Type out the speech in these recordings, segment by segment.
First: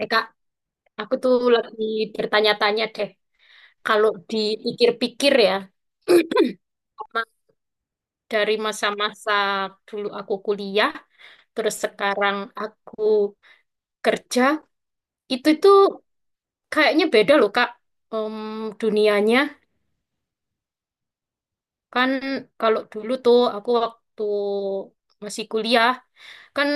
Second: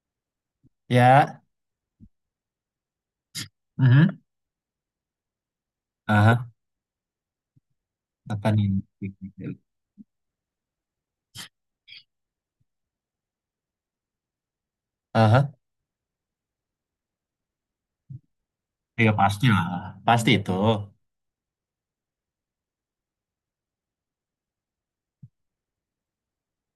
Eh Kak, aku tuh Ya, lagi bertanya-tanya deh. Kalau Mhm. dipikir-pikir ya, Aha, ma- apa dari nih? masa-masa dulu aku kuliah, terus sekarang aku kerja, itu Aha, tuh kayaknya beda loh Kak, Em, ya dunianya. pasti lah, pasti itu. Kan kalau dulu tuh aku waktu masih kuliah, kan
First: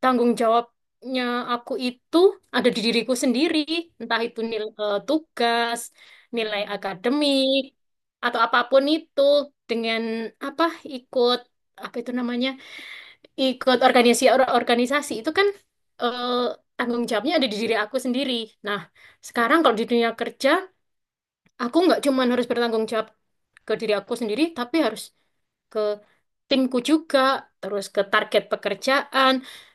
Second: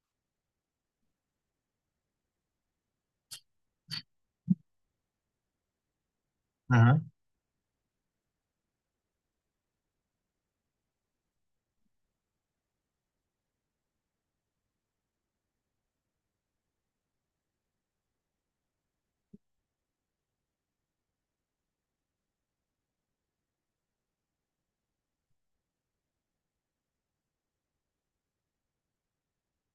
tanggung jawabnya aku itu ada di diriku sendiri, entah itu nilai tugas, nilai Nah, akademik, atau apapun itu dengan apa ikut apa itu namanya ikut organisasi organisasi itu kan, eh, tanggung jawabnya ada di diri aku sendiri. Nah, sekarang kalau di dunia kerja, aku nggak cuma harus bertanggung jawab ke diri aku sendiri, tapi harus timku juga, terus ke target pekerjaan,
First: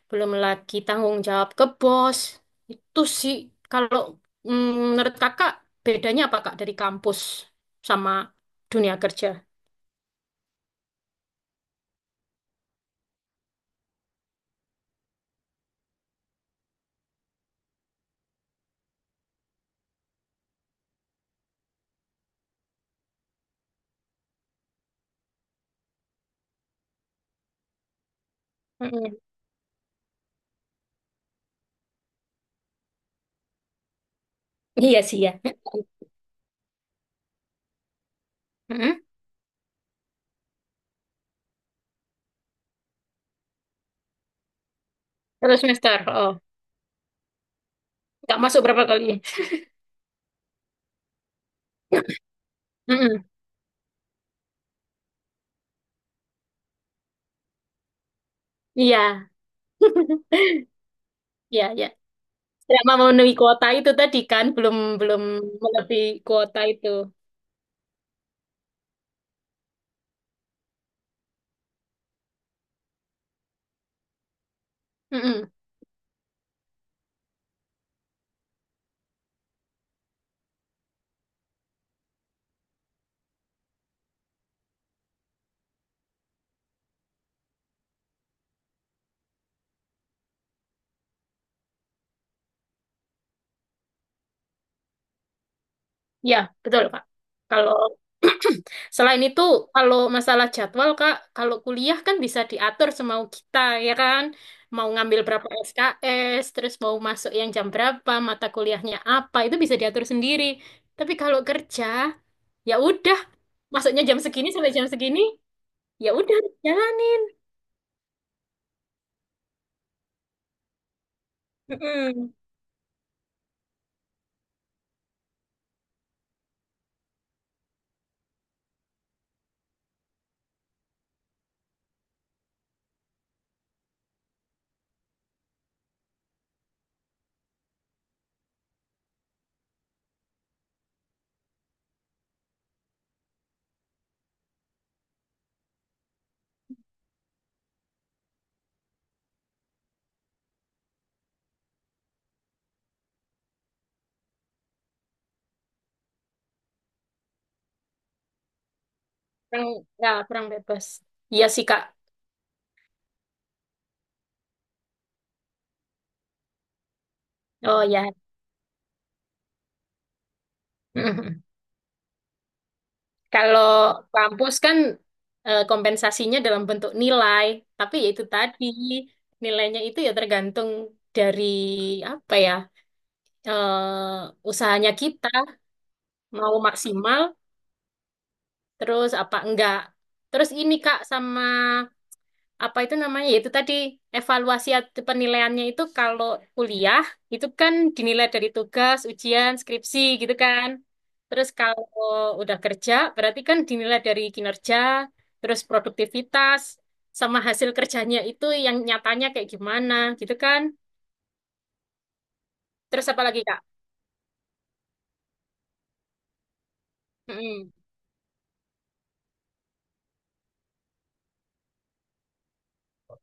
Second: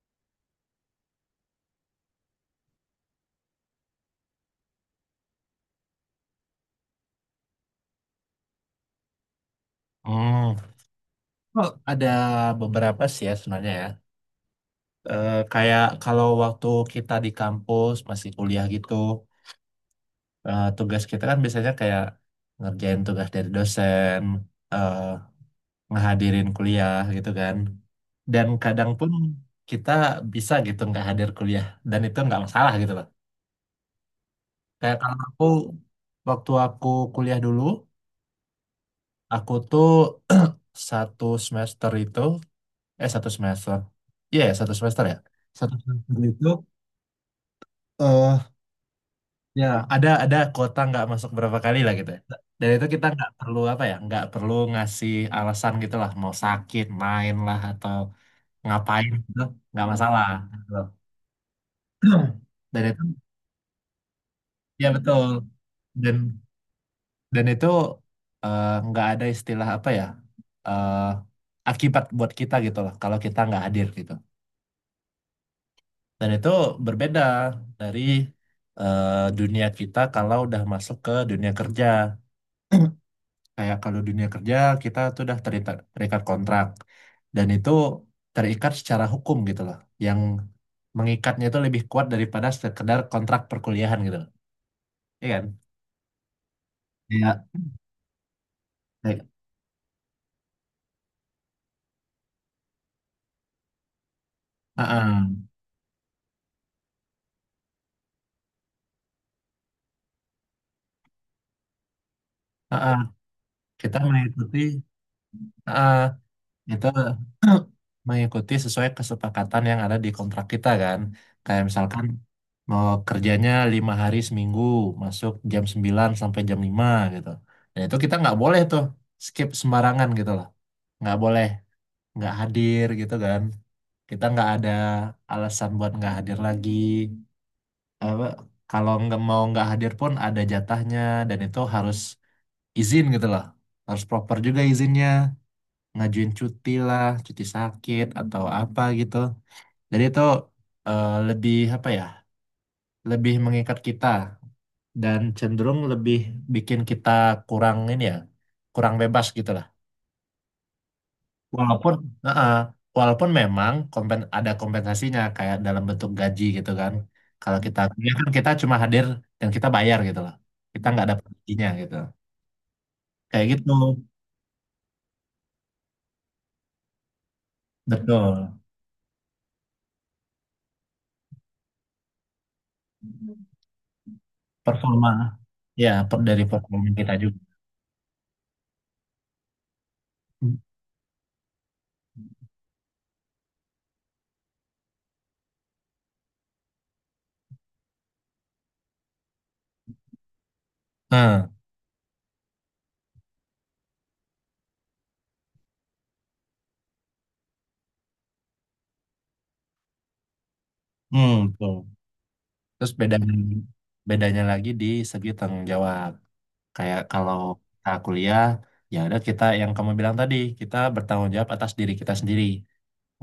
belum lagi tanggung jawab ke bos. Itu sih, kalau mm, menurut kakak, bedanya apa Kak dari kampus sama dunia kerja? Hmm. Oh, ada beberapa sih ya sebenarnya ya. Kayak kalau waktu kita di kampus masih kuliah gitu, tugas kita kan biasanya kayak ngerjain tugas dari dosen, eh, ngehadirin kuliah gitu kan. Dan kadang pun Mm-mm. kita bisa gitu nggak hadir kuliah dan itu nggak masalah gitu loh. Kayak Iya kalau sih ya. Waktu aku kuliah dulu. Mm-mm. Aku tuh satu semester itu, satu semester, iya ya, Terus satu semester, semester oh, itu, nggak eh masuk berapa kali? ya ada kuota nggak masuk berapa kali lah gitu. Ya. Dan itu kita Mm-mm. nggak perlu apa ya, nggak perlu ngasih alasan gitu lah, mau sakit, main lah atau Iya, ngapain gitu, nggak masalah. Gitu. iya, iya. Dan Selama itu, memenuhi kuota itu tadi kan, belum ya belum betul. melebihi Dan kuota itu. dan itu nggak ada istilah apa ya, eh, akibat buat kita gitu lah, kalau kita nggak hadir gitu. Mm-mm. Dan itu berbeda dari eh, dunia kita kalau udah masuk ke dunia kerja. Kayak kalau dunia kerja kita tuh udah terikat kontrak dan itu terikat secara hukum gitu loh. Yang mengikatnya itu lebih kuat daripada sekedar kontrak perkuliahan gitu loh. Iya kan? Ya, betul, Kak. Iya. Kalau selain Kayak, itu, kalau masalah jadwal, Kak, kalau kuliah kan bisa diatur semau kita, ya kan? Mau ngambil ah, berapa SKS, terus mau masuk yang jam berapa, mata kuliahnya apa, itu bisa diatur sendiri. Tapi kalau kerja, ya ah, ah, ah. udah, Kita masuknya jam segini mengikuti, sampai jam segini, ah, ah. ya udah Itu jalanin. mengikuti sesuai kesepakatan yang ada di kontrak kita kan. Kayak misalkan Mm-mm. mau kerjanya 5 hari seminggu, masuk jam 9 sampai jam 5 gitu. Dan itu kita nggak boleh tuh skip sembarangan gitu lah. Nggak boleh, nggak hadir gitu kan. Kita nggak ada alasan buat nggak hadir lagi. Apa, kalau nggak mau nggak hadir pun ada jatahnya dan itu harus izin gitu lah. Harus proper juga izinnya ngajuin cuti lah, cuti sakit atau apa gitu. Jadi itu lebih apa ya, lebih mengikat kita dan cenderung lebih bikin kita kurang ini ya, kurang bebas gitu lah. Kurang, ya, kurang bebas. Iya sih, Kak. Walaupun, Heeh. Walaupun memang ada kompensasinya kayak dalam bentuk gaji gitu kan. Kalau kita Oh ya. kuliah kan kita cuma hadir dan kita bayar gitu loh. Kita nggak dapat gajinya gitu. Kayak Kalau gitu, kampus kan kompensasinya dalam bentuk nilai, tapi ya itu betul. tadi nilainya itu ya tergantung dari apa ya, usahanya Performa, kita dari mau performa kita maksimal juga. terus apa enggak. Terus ini Kak sama apa itu namanya? Yaitu tadi evaluasi atau penilaiannya itu kalau kuliah itu kan dinilai dari tugas, ujian, skripsi gitu kan. Terus Nah, kalau udah kerja berarti kan dinilai dari kinerja, terus produktivitas sama hasil kerjanya itu yang nyatanya kayak gimana gitu kan. Betul. Terus Terus apa lagi, Kak? bedanya lagi di segi tanggung jawab. Kayak kalau Mm-mm, kita kuliah, ya udah kita yang kamu bilang tadi, kita bertanggung jawab atas diri kita sendiri.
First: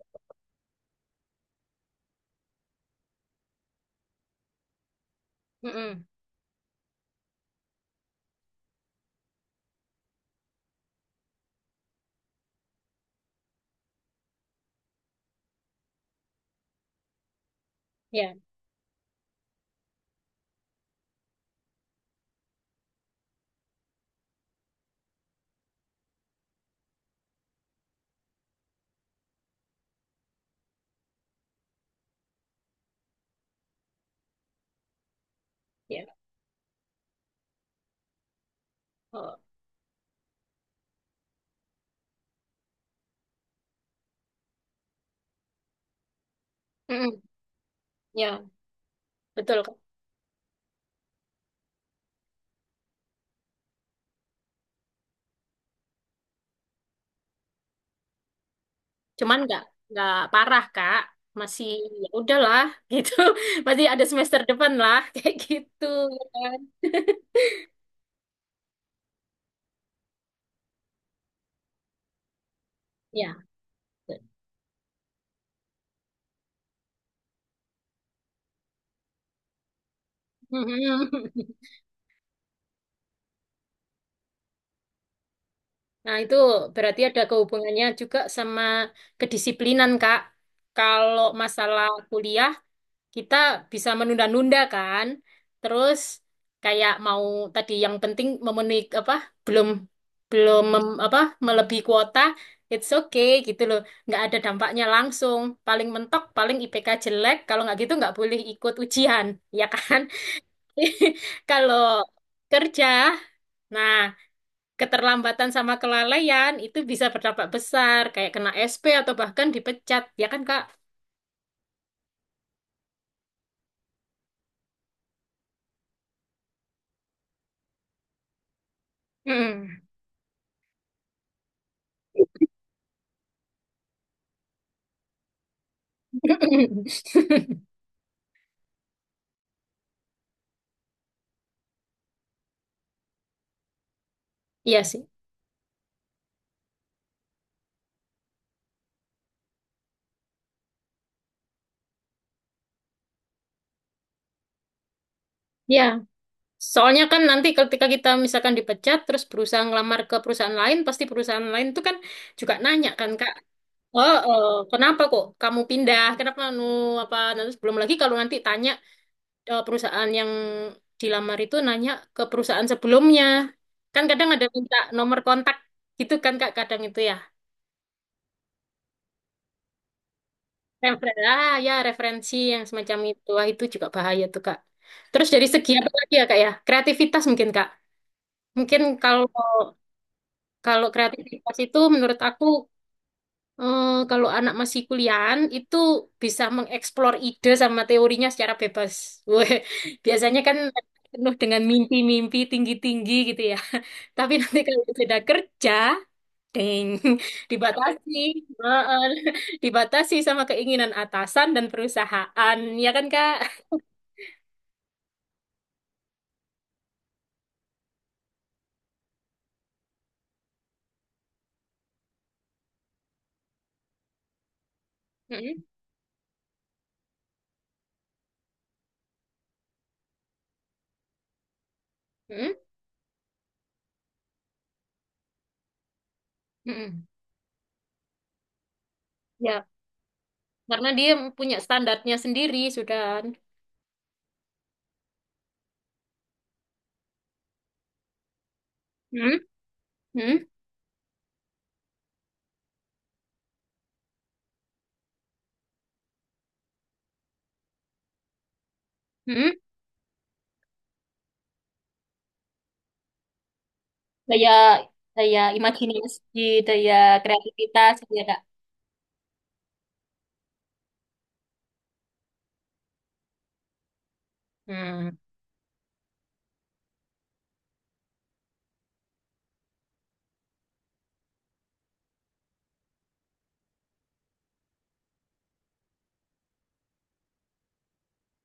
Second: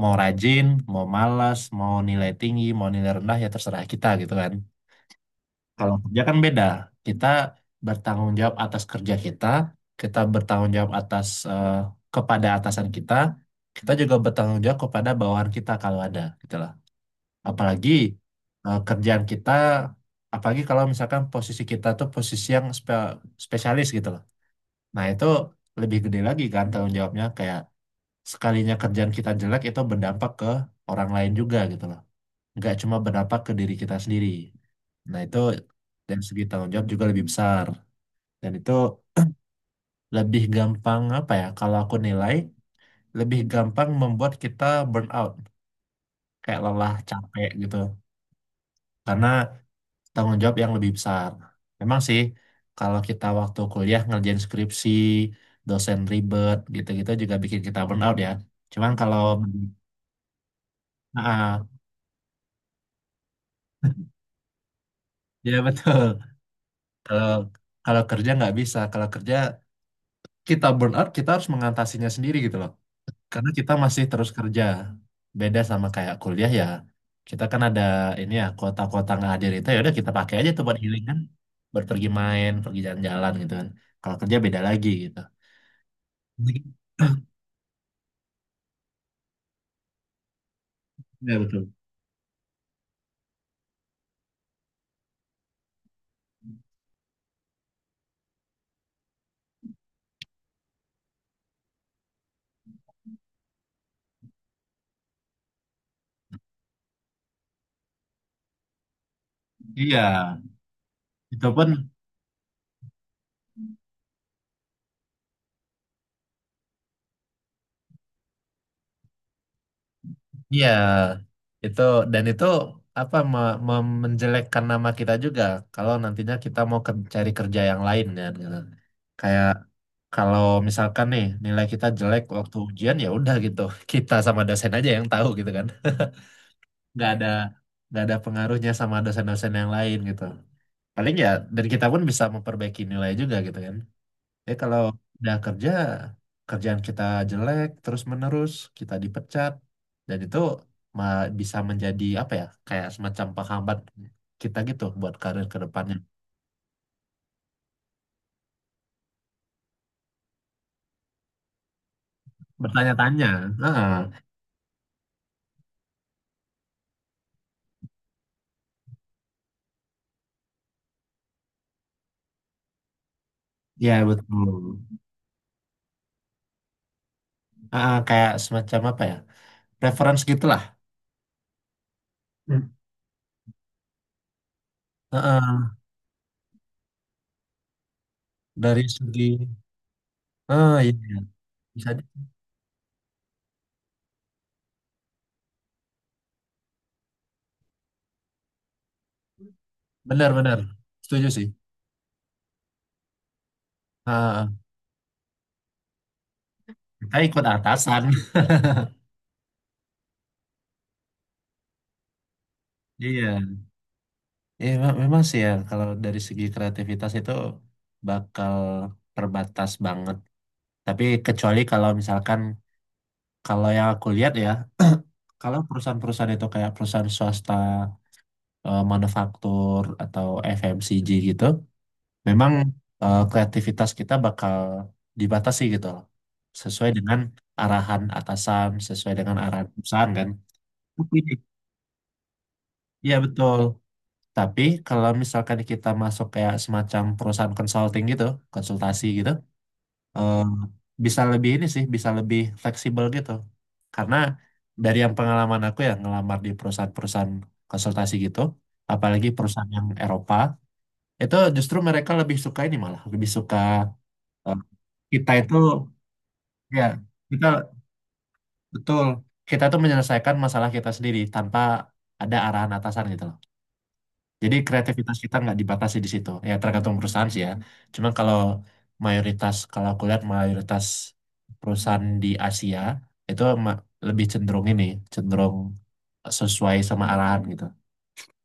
Mau rajin, mau malas, mau nilai tinggi, mau nilai rendah, ya terserah kita gitu kan. Kalau mm-mm, kerja kan beda. Kita bertanggung jawab atas kerja kita, kita bertanggung jawab atas, kepada atasan kita, kita juga bertanggung jawab kepada bawahan kita kalau ada gitu. Apalagi ya, kerjaan kita, apalagi kalau misalkan posisi kita tuh posisi yang spesialis gitu loh. Nah itu lebih gede lagi kan tanggung jawabnya, kayak sekalinya kerjaan kita jelek itu berdampak ke orang lain juga gitu loh. Nggak cuma berdampak ke diri kita sendiri. Nah itu ya. dari segi tanggung jawab juga lebih besar. Dan itu Oh, lebih gampang apa ya, kalau aku nilai, lebih gampang membuat kita burn out. Kayak lelah, mm-mm, capek gitu. ya, Karena betul. tanggung jawab yang lebih besar. Memang sih, kalau kita waktu kuliah ngerjain skripsi, dosen ribet, gitu-gitu juga bikin kita burn out ya. Cuman kalau Cuman nggak parah Kak, ah, masih ya udahlah gitu. Masih ada semester depan lah. Kayak ya gitu betul. ya kan Kalau kalau kerja nggak bisa. Kalau kerja kita burn out, kita harus mengatasinya sendiri gitu loh. ya. Karena kita masih terus kerja. Beda sama kayak kuliah ya. Kita kan ada ini ya, kuota-kuota nggak hadir itu ya udah kita pakai aja tuh buat healing kan. Buat pergi main, pergi jalan-jalan gitu kan. Kalau kerja beda lagi Nah itu gitu. berarti ada kehubungannya juga sama kedisiplinan Kak, kalau Iya betul. masalah kuliah kita bisa menunda-nunda kan. Terus kayak mau tadi yang penting memenuhi apa, belum belum apa melebihi kuota, it's okay gitu loh. Nggak ada dampaknya langsung. Paling mentok, paling IPK jelek. Kalau nggak gitu nggak boleh ikut ujian, ya Iya, kan? itu pun Kalau kerja, nah, keterlambatan sama kelalaian itu bisa berdampak besar, kayak kena SP atau bahkan dipecat, ya kan Kak? iya itu dan itu apa menjelekkan nama kita juga kalau nantinya kita mau cari kerja yang lain ya. Gitu. Kayak Mm. kalau misalkan nih, nilai kita jelek waktu ujian ya udah gitu. Kita sama dosen aja yang tahu gitu kan. Nggak ada nggak ada pengaruhnya sama dosen-dosen yang lain gitu. Paling ya, dan kita pun bisa memperbaiki nilai juga gitu kan. Kalau Iya sih. udah kerja, kerjaan kita jelek terus-menerus, kita dipecat, dan itu bisa menjadi apa ya, kayak semacam penghambat kita gitu buat karir ke Ya, depannya. soalnya kan nanti ketika kita misalkan dipecat terus berusaha ngelamar ke perusahaan lain, pasti perusahaan lain itu kan juga nanya kan Kak, Bertanya-tanya, ah, oh, oh, kenapa kok kamu pindah? Kenapa apa? Nanti belum lagi kalau nanti tanya, perusahaan yang dilamar itu nanya ke perusahaan sebelumnya, ya kan kadang ada minta betul, nomor kontak gitu kan Kak, kadang itu ya. ah, kayak semacam apa ya, reference gitulah. Referensi, ah, ya referensi Hmm. yang semacam itu, wah, itu juga bahaya tuh Kak. Terus dari segi Heeh, apa lagi ya Kak ya? Kreativitas mungkin Kak. Mungkin dari kalau segi, ah Kalau iya, iya. kreativitas itu bisa menurut aku, kalau anak masih kuliahan itu bisa mengeksplor ide sama teorinya secara bebas. Weh, biasanya kan Benar-benar setuju penuh sih. dengan mimpi-mimpi tinggi-tinggi gitu ya. Tapi Ah, nanti kalau sudah kerja, deng, kita ikut atasan, dibatasi. Heeh, dibatasi sama keinginan atasan dan perusahaan, ya kan Kak? iya. Ya, memang sih ya kalau dari segi kreativitas itu bakal terbatas banget. Tapi kecuali kalau misalkan, kalau yang aku lihat ya, kalau Mm-mm, perusahaan-perusahaan itu kayak perusahaan swasta, manufaktur atau FMCG gitu, memang mm-mm, kreativitas kita bakal dibatasi gitu loh. Sesuai mm-mm. dengan arahan atasan, sesuai dengan arahan Ya, perusahaan kan. karena dia Tapi, punya standarnya sendiri sudah. iya betul. Tapi kalau misalkan kita masuk kayak semacam perusahaan consulting gitu, konsultasi gitu, Hmm, eh, hmm, bisa lebih ini sih, bisa lebih fleksibel gitu. Karena dari yang pengalaman aku ya, ngelamar di perusahaan-perusahaan konsultasi gitu, apalagi hmm. perusahaan yang Eropa, itu justru mereka lebih suka ini malah, lebih suka daya eh, kita daya itu, imajinasi, daya ya kita, kreativitas gitu ya, Kak. betul, kita tuh menyelesaikan masalah kita sendiri tanpa ada arahan atasan gitu loh. Jadi Hmm. kreativitas kita nggak dibatasi di situ. Ya tergantung perusahaan sih ya. Cuman kalau mayoritas, kalau aku lihat mayoritas perusahaan di Asia itu lebih cenderung ini, cenderung sesuai sama arahan gitu.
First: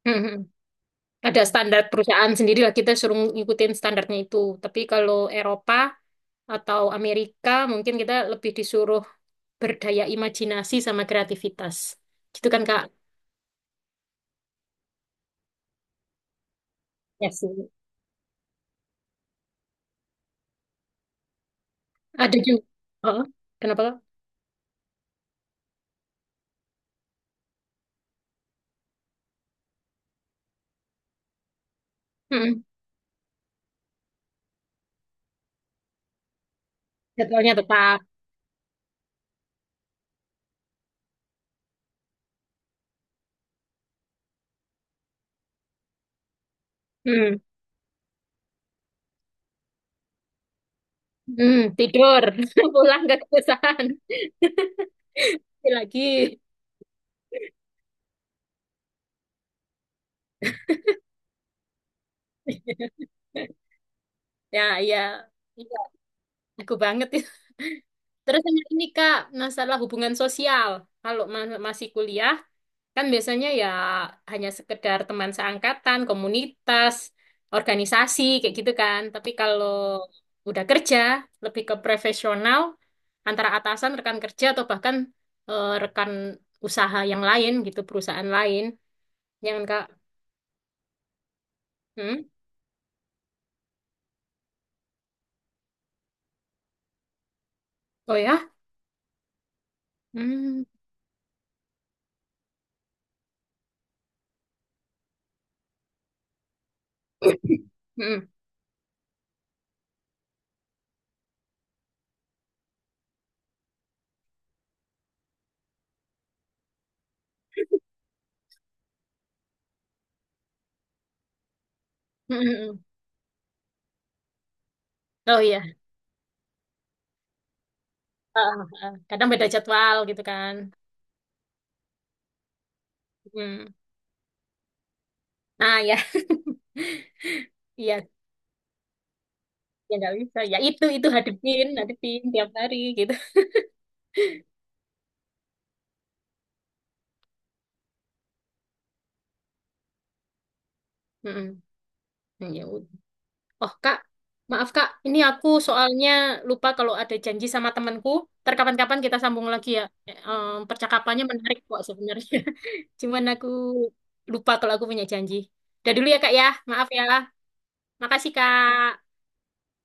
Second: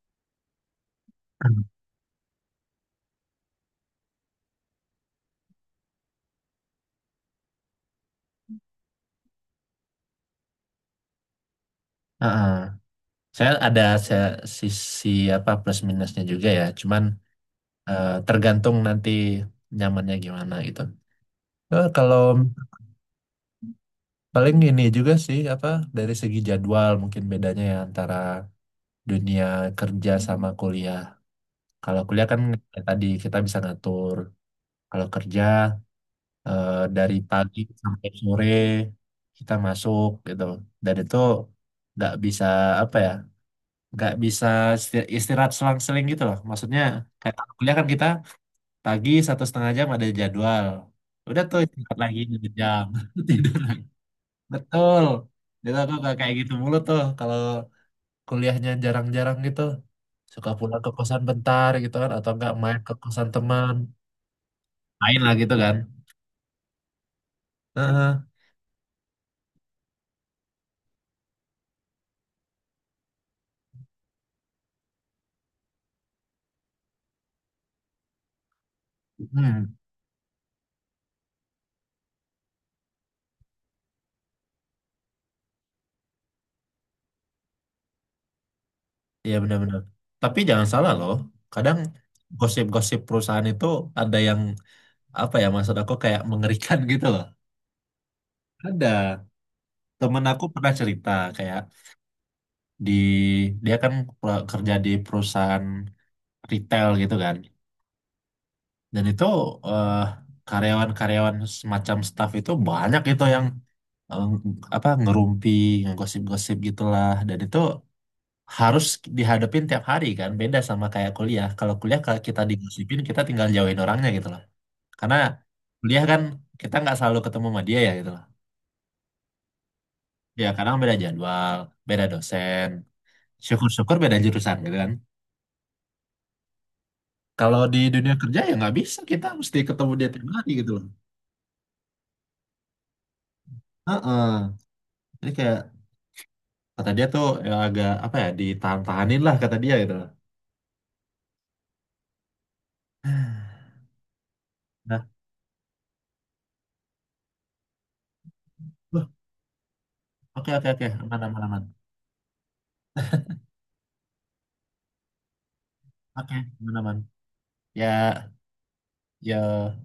Hmm. Ada standar perusahaan sendiri lah, kita suruh ngikutin standarnya itu. Tapi kalau Eropa atau Amerika mungkin kita lebih disuruh berdaya imajinasi sama kreativitas. Heeh. Gitu kan Kak? Saya ada saya, sisi apa plus minusnya juga ya. Cuman Ya sih. Tergantung nanti nyamannya gimana gitu. Kalau Ada juga. Oh, kenapa Kak? paling ini juga sih apa, dari segi jadwal mungkin bedanya ya antara dunia kerja sama kuliah. Kalau kuliah kan Hmm. Hmm. kayak tadi kita bisa ngatur. Kalau kerja dari Jadwalnya pagi tetap. sampai sore kita masuk gitu. Dan itu nggak bisa apa ya, nggak bisa istirahat selang-seling gitu loh. Maksudnya kayak Hmm. kalau kuliah kan kita pagi 1,5 jam ada jadwal. Udah tuh Hmm. istirahat lagi Tidur, dua jam pulang ke tidur lagi. perusahaan. Betul. Jadi aku nggak kayak Lagi. gitu mulu tuh kalau kuliahnya jarang-jarang gitu. Suka pulang ke kosan bentar gitu kan atau nggak main ke kosan teman. Ya, iya. Main lah gitu kan. Iya, aku banget. Heeh. Terus sama ini Kak, masalah hubungan sosial. Kalau masih kuliah, kan biasanya ya hanya sekedar teman seangkatan, komunitas, organisasi, kayak gitu kan. Tapi kalau Hmm, udah kerja, lebih ke profesional, antara atasan, rekan kerja, atau bahkan, rekan usaha yang lain gitu, perusahaan lain. iya Jangan benar-benar. Kak. Tapi jangan salah loh, kadang Hmm? gosip-gosip perusahaan itu ada yang apa ya, maksud aku kayak mengerikan gitu loh. Oh ya? Ada temen aku Hmm. pernah cerita kayak, di, dia kan kerja di perusahaan retail gitu Hmm. kan, Hmm. dan itu eh, karyawan-karyawan semacam staff itu banyak gitu yang eh, apa ngerumpi, ngegosip-gosip gitulah, dan itu harus dihadapin tiap hari kan, beda sama kayak kuliah. Kalau kuliah, kalau Hmm, kita hmm. digosipin, kita tinggal jauhin orangnya gitu loh, karena Oh iya. kuliah kan kita nggak selalu ketemu sama dia ya gitu loh. Ah, ah, ah. Kadang beda jadwal gitu Ya kan. kadang beda jadwal, beda dosen, Hmm. syukur-syukur beda jurusan gitu kan. Nah ya. Kalau di Iya, dunia kerja ya nggak bisa, kita mesti ketemu ya dia nggak tiap bisa hari ya, gitu itu loh. itu hadepin hadepin tiap hari gitu. Heeh. Jadi kayak kata dia tuh ya agak apa ya, ditahan-tahanin lah kata dia gitu loh. Mm-mm. Hmm, ya udah. Oh Kak, maaf Kak, Nah. ini aku soalnya lupa kalau ada janji sama temanku. Ntar kapan-kapan Loh, kita sambung lagi ya. Eh, oke, oke, oke, aman, percakapannya aman, menarik aman. kok sebenarnya. Cuman aku lupa kalau aku punya janji. Udah dulu ya Kak Oke, ya, aman, maaf aman, ya. ya, Makasih Kak. ya.